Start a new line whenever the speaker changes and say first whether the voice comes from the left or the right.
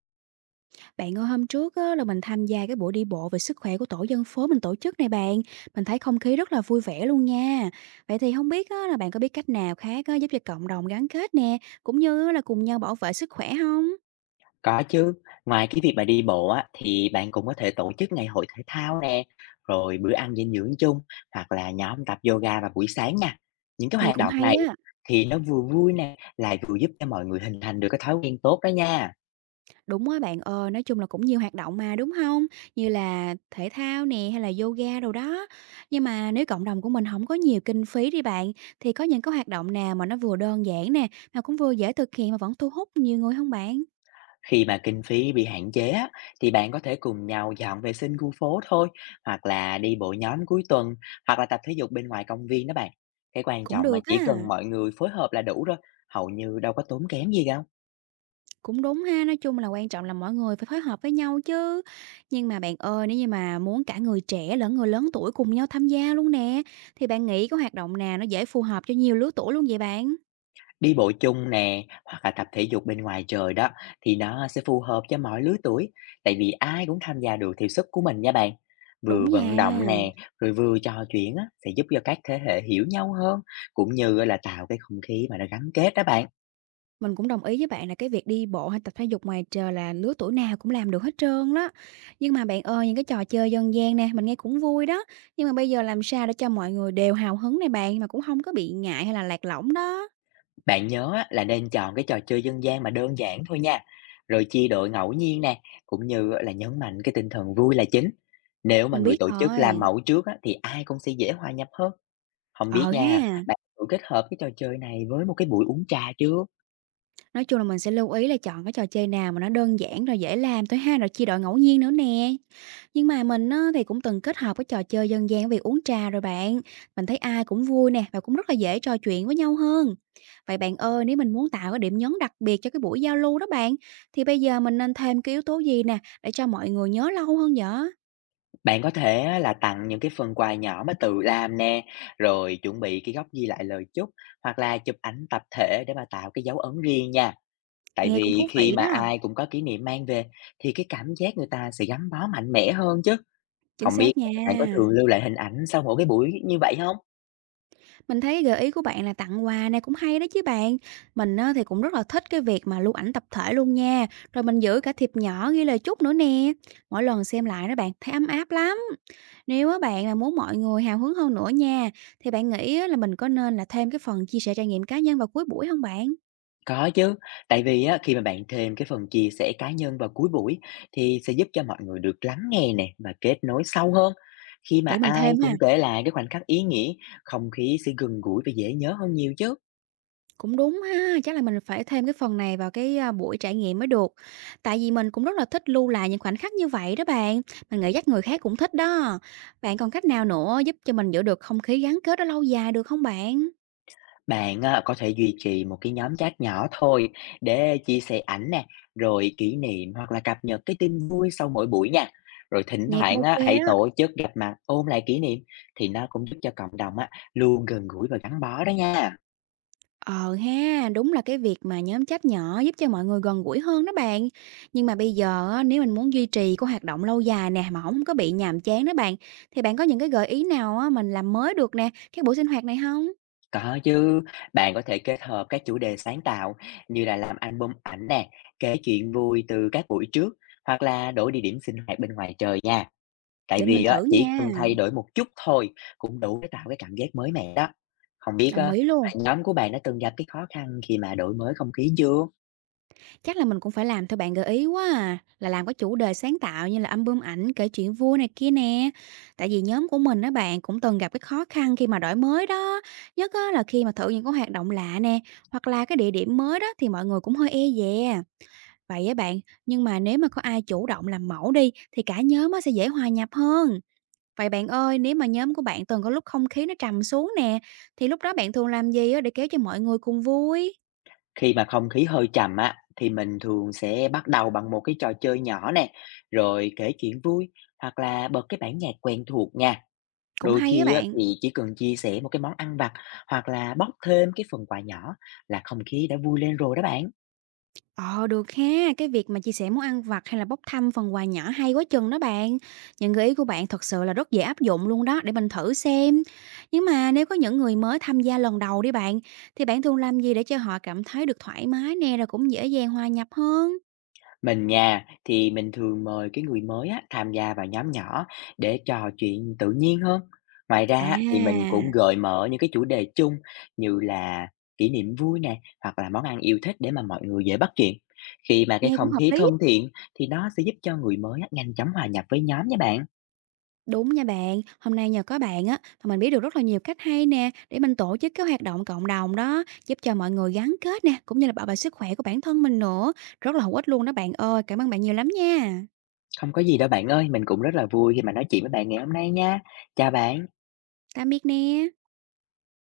right: Bạn ơi, hôm trước á, là mình tham gia cái buổi đi bộ về sức khỏe của tổ dân phố mình tổ chức này bạn. Mình thấy không khí rất là vui vẻ luôn nha. Vậy thì không biết á, là bạn có biết cách nào khác á, giúp cho cộng đồng gắn kết nè, cũng như là cùng nhau bảo vệ sức khỏe không?
left: Có chứ, ngoài cái việc mà đi bộ á, thì bạn cũng có thể tổ chức ngày hội thể thao nè, rồi bữa ăn dinh dưỡng chung hoặc là nhóm tập yoga vào buổi sáng nha. Những cái
right: Nghe
left: hoạt
right: cũng
left: động
right: hay
left: này á,
right: á.
left: thì nó vừa vui nè, lại vừa giúp cho mọi người hình thành được cái thói quen tốt đó nha.
right: Đúng á bạn ơi, nói chung là cũng nhiều hoạt động mà đúng không? Như là thể thao nè hay là yoga đồ đó. Nhưng mà nếu cộng đồng của mình không có nhiều kinh phí đi bạn, thì có những cái hoạt động nào mà nó vừa đơn giản nè, mà cũng vừa dễ thực hiện mà vẫn thu hút nhiều người không bạn?
left: Khi mà kinh phí bị hạn chế á, thì bạn có thể cùng nhau dọn vệ sinh khu phố thôi, hoặc là đi bộ nhóm cuối tuần, hoặc là tập thể dục bên ngoài công viên đó bạn. Cái quan
right: Cũng
left: trọng mà
right: được
left: chỉ
right: á.
left: cần mọi người phối hợp là đủ rồi, hầu như đâu có tốn kém gì đâu.
right: Cũng đúng ha, nói chung là quan trọng là mọi người phải phối hợp với nhau chứ. Nhưng mà bạn ơi, nếu như mà muốn cả người trẻ lẫn người lớn tuổi cùng nhau tham gia luôn nè, thì bạn nghĩ có hoạt động nào nó dễ phù hợp cho nhiều lứa tuổi luôn vậy bạn?
left: Đi bộ chung nè, hoặc là tập thể dục bên ngoài trời đó thì nó sẽ phù hợp cho mọi lứa tuổi, tại vì ai cũng tham gia được theo sức của mình nha bạn.
right: Đúng
left: Vừa vận
right: nha,
left: động nè, rồi vừa trò chuyện á, sẽ giúp cho các thế hệ hiểu nhau hơn, cũng như là tạo cái không khí mà nó gắn kết đó bạn.
right: mình cũng đồng ý với bạn là cái việc đi bộ hay tập thể dục ngoài trời là lứa tuổi nào cũng làm được hết trơn đó. Nhưng mà bạn ơi, những cái trò chơi dân gian nè, mình nghe cũng vui đó. Nhưng mà bây giờ làm sao để cho mọi người đều hào hứng này bạn mà cũng không có bị ngại hay là lạc lõng đó.
left: Bạn nhớ á, là nên chọn cái trò chơi dân gian mà đơn giản thôi nha, rồi chia đội ngẫu nhiên nè, cũng như là nhấn mạnh cái tinh thần vui là chính. Nếu mà
right: Mình
left: người
right: biết
left: tổ chức làm
right: rồi.
left: mẫu trước á, thì ai cũng sẽ dễ hòa nhập hơn. Không biết
right: Ờ
left: nha,
right: ha.
left: bạn thử kết hợp cái trò chơi này với một cái buổi uống trà chưa?
right: Nói chung là mình sẽ lưu ý là chọn cái trò chơi nào mà nó đơn giản rồi dễ làm thôi ha, rồi chia đội ngẫu nhiên nữa nè. Nhưng mà mình á, thì cũng từng kết hợp cái trò chơi dân gian với việc uống trà rồi bạn. Mình thấy ai cũng vui nè và cũng rất là dễ trò chuyện với nhau hơn. Vậy bạn ơi, nếu mình muốn tạo cái điểm nhấn đặc biệt cho cái buổi giao lưu đó bạn, thì bây giờ mình nên thêm cái yếu tố gì nè để cho mọi người nhớ lâu hơn vậy?
left: Bạn có thể á là tặng những cái phần quà nhỏ mà tự làm nè, rồi chuẩn bị cái góc ghi lại lời chúc, hoặc là chụp ảnh tập thể để mà tạo cái dấu ấn riêng nha. Tại
right: Nghe cũng thú
left: vì khi
right: vị
left: mà
right: đó.
left: ai cũng có kỷ niệm mang về thì cái cảm giác người ta sẽ gắn bó mạnh mẽ hơn chứ.
right: Chính
left: Không biết
right: xác nha.
left: bạn có thường lưu lại hình ảnh sau mỗi cái buổi như vậy không?
right: Mình thấy gợi ý của bạn là tặng quà này cũng hay đó chứ bạn. Mình á, thì cũng rất là thích cái việc mà lưu ảnh tập thể luôn nha. Rồi mình giữ cả thiệp nhỏ ghi lời chúc nữa nè. Mỗi lần xem lại đó bạn, thấy ấm áp lắm. Nếu á bạn là muốn mọi người hào hứng hơn nữa nha, thì bạn nghĩ á là mình có nên là thêm cái phần chia sẻ trải nghiệm cá nhân vào cuối buổi không bạn?
left: Có chứ, tại vì á, khi mà bạn thêm cái phần chia sẻ cá nhân vào cuối buổi thì sẽ giúp cho mọi người được lắng nghe nè và kết nối sâu hơn. Khi mà
right: Để mình thêm
left: ai
right: ha.
left: cũng kể lại cái khoảnh khắc ý nghĩa, không khí sẽ gần gũi và dễ nhớ hơn nhiều chứ.
right: Cũng đúng ha, chắc là mình phải thêm cái phần này vào buổi trải nghiệm mới được. Tại vì mình cũng rất là thích lưu lại những khoảnh khắc như vậy đó bạn, mình nghĩ chắc người khác cũng thích đó. Bạn còn cách nào nữa giúp cho mình giữ được không khí gắn kết đó lâu dài được không bạn?
left: Bạn à, có thể duy trì một cái nhóm chat nhỏ thôi để chia sẻ ảnh nè, rồi kỷ niệm hoặc là cập nhật cái tin vui sau mỗi buổi nha. Rồi thỉnh
right: Nghe cũng
left: thoảng
right: ok
left: á, hãy
right: đó.
left: tổ chức gặp mặt ôn lại kỷ niệm thì nó cũng giúp cho cộng đồng á, luôn gần gũi và gắn bó đó nha.
right: Ờ ha, đúng là cái việc mà nhóm chat nhỏ giúp cho mọi người gần gũi hơn đó bạn. Nhưng mà bây giờ á, nếu mình muốn duy trì cái hoạt động lâu dài nè, mà không có bị nhàm chán đó bạn, thì bạn có những cái gợi ý nào á, mình làm mới được nè, cái buổi sinh hoạt này không?
left: Có chứ, bạn có thể kết hợp các chủ đề sáng tạo như là làm album ảnh nè, kể chuyện vui từ các buổi trước hoặc là đổi địa điểm sinh hoạt bên ngoài trời nha. Tại
right: Để mình
left: vì á,
right: thử
left: chỉ
right: nha.
left: cần thay đổi một chút thôi cũng đủ để tạo cái cảm giác mới mẻ đó. Không biết
right: Đồng
left: á,
right: ý luôn.
left: nhóm của bạn đã từng gặp cái khó khăn khi mà đổi mới không khí chưa?
right: Chắc là mình cũng phải làm theo bạn gợi ý quá à, là làm có chủ đề sáng tạo như là album ảnh, kể chuyện vui này kia nè. Tại vì nhóm của mình á bạn cũng từng gặp cái khó khăn khi mà đổi mới đó, nhất á là khi mà thử những cái hoạt động lạ nè, hoặc là cái địa điểm mới đó thì mọi người cũng hơi e dè. Vậy á bạn, nhưng mà nếu mà có ai chủ động làm mẫu đi thì cả nhóm á sẽ dễ hòa nhập hơn. Vậy bạn ơi, nếu mà nhóm của bạn từng có lúc không khí nó trầm xuống nè, thì lúc đó bạn thường làm gì á để kéo cho mọi người cùng vui?
left: Khi mà không khí hơi trầm á, thì mình thường sẽ bắt đầu bằng một cái trò chơi nhỏ nè, rồi kể chuyện vui hoặc là bật cái bản nhạc quen thuộc nha.
right: Cũng
left: Đôi
right: hay á
left: khi á,
right: bạn.
left: thì chỉ cần chia sẻ một cái món ăn vặt hoặc là bóc thêm cái phần quà nhỏ là không khí đã vui lên rồi đó bạn.
right: Ờ, được ha, cái việc mà chia sẻ món ăn vặt hay là bốc thăm phần quà nhỏ hay quá chừng đó bạn. Những gợi ý của bạn thật sự là rất dễ áp dụng luôn đó, để mình thử xem. Nhưng mà nếu có những người mới tham gia lần đầu đi bạn, thì bạn thường làm gì để cho họ cảm thấy được thoải mái nè, rồi cũng dễ dàng hòa nhập hơn?
left: Mình nha, thì mình thường mời cái người mới á, tham gia vào nhóm nhỏ để trò chuyện tự nhiên hơn. Ngoài ra á, thì mình
right: À,
left: cũng gợi mở những cái chủ đề chung như là kỷ niệm vui nè hoặc là món ăn yêu thích để mà mọi người dễ bắt chuyện. Khi mà cái
right: nghe cũng
left: không
right: hợp
left: khí
right: lý.
left: thân thiện thì nó sẽ giúp cho người mới á, nhanh chóng hòa nhập với nhóm nha bạn.
right: Đúng nha bạn, hôm nay nhờ có bạn á mà mình biết được rất là nhiều cách hay nè để mình tổ chức cái hoạt động cộng đồng đó, giúp cho mọi người gắn kết nè, cũng như là bảo vệ sức khỏe của bản thân mình nữa. Rất là hữu ích luôn đó bạn ơi, cảm ơn bạn nhiều lắm nha.
left: Không có gì đâu bạn ơi, mình cũng rất là vui khi mà nói chuyện với bạn ngày hôm nay nha. Chào bạn.
right: Tạm biệt nè.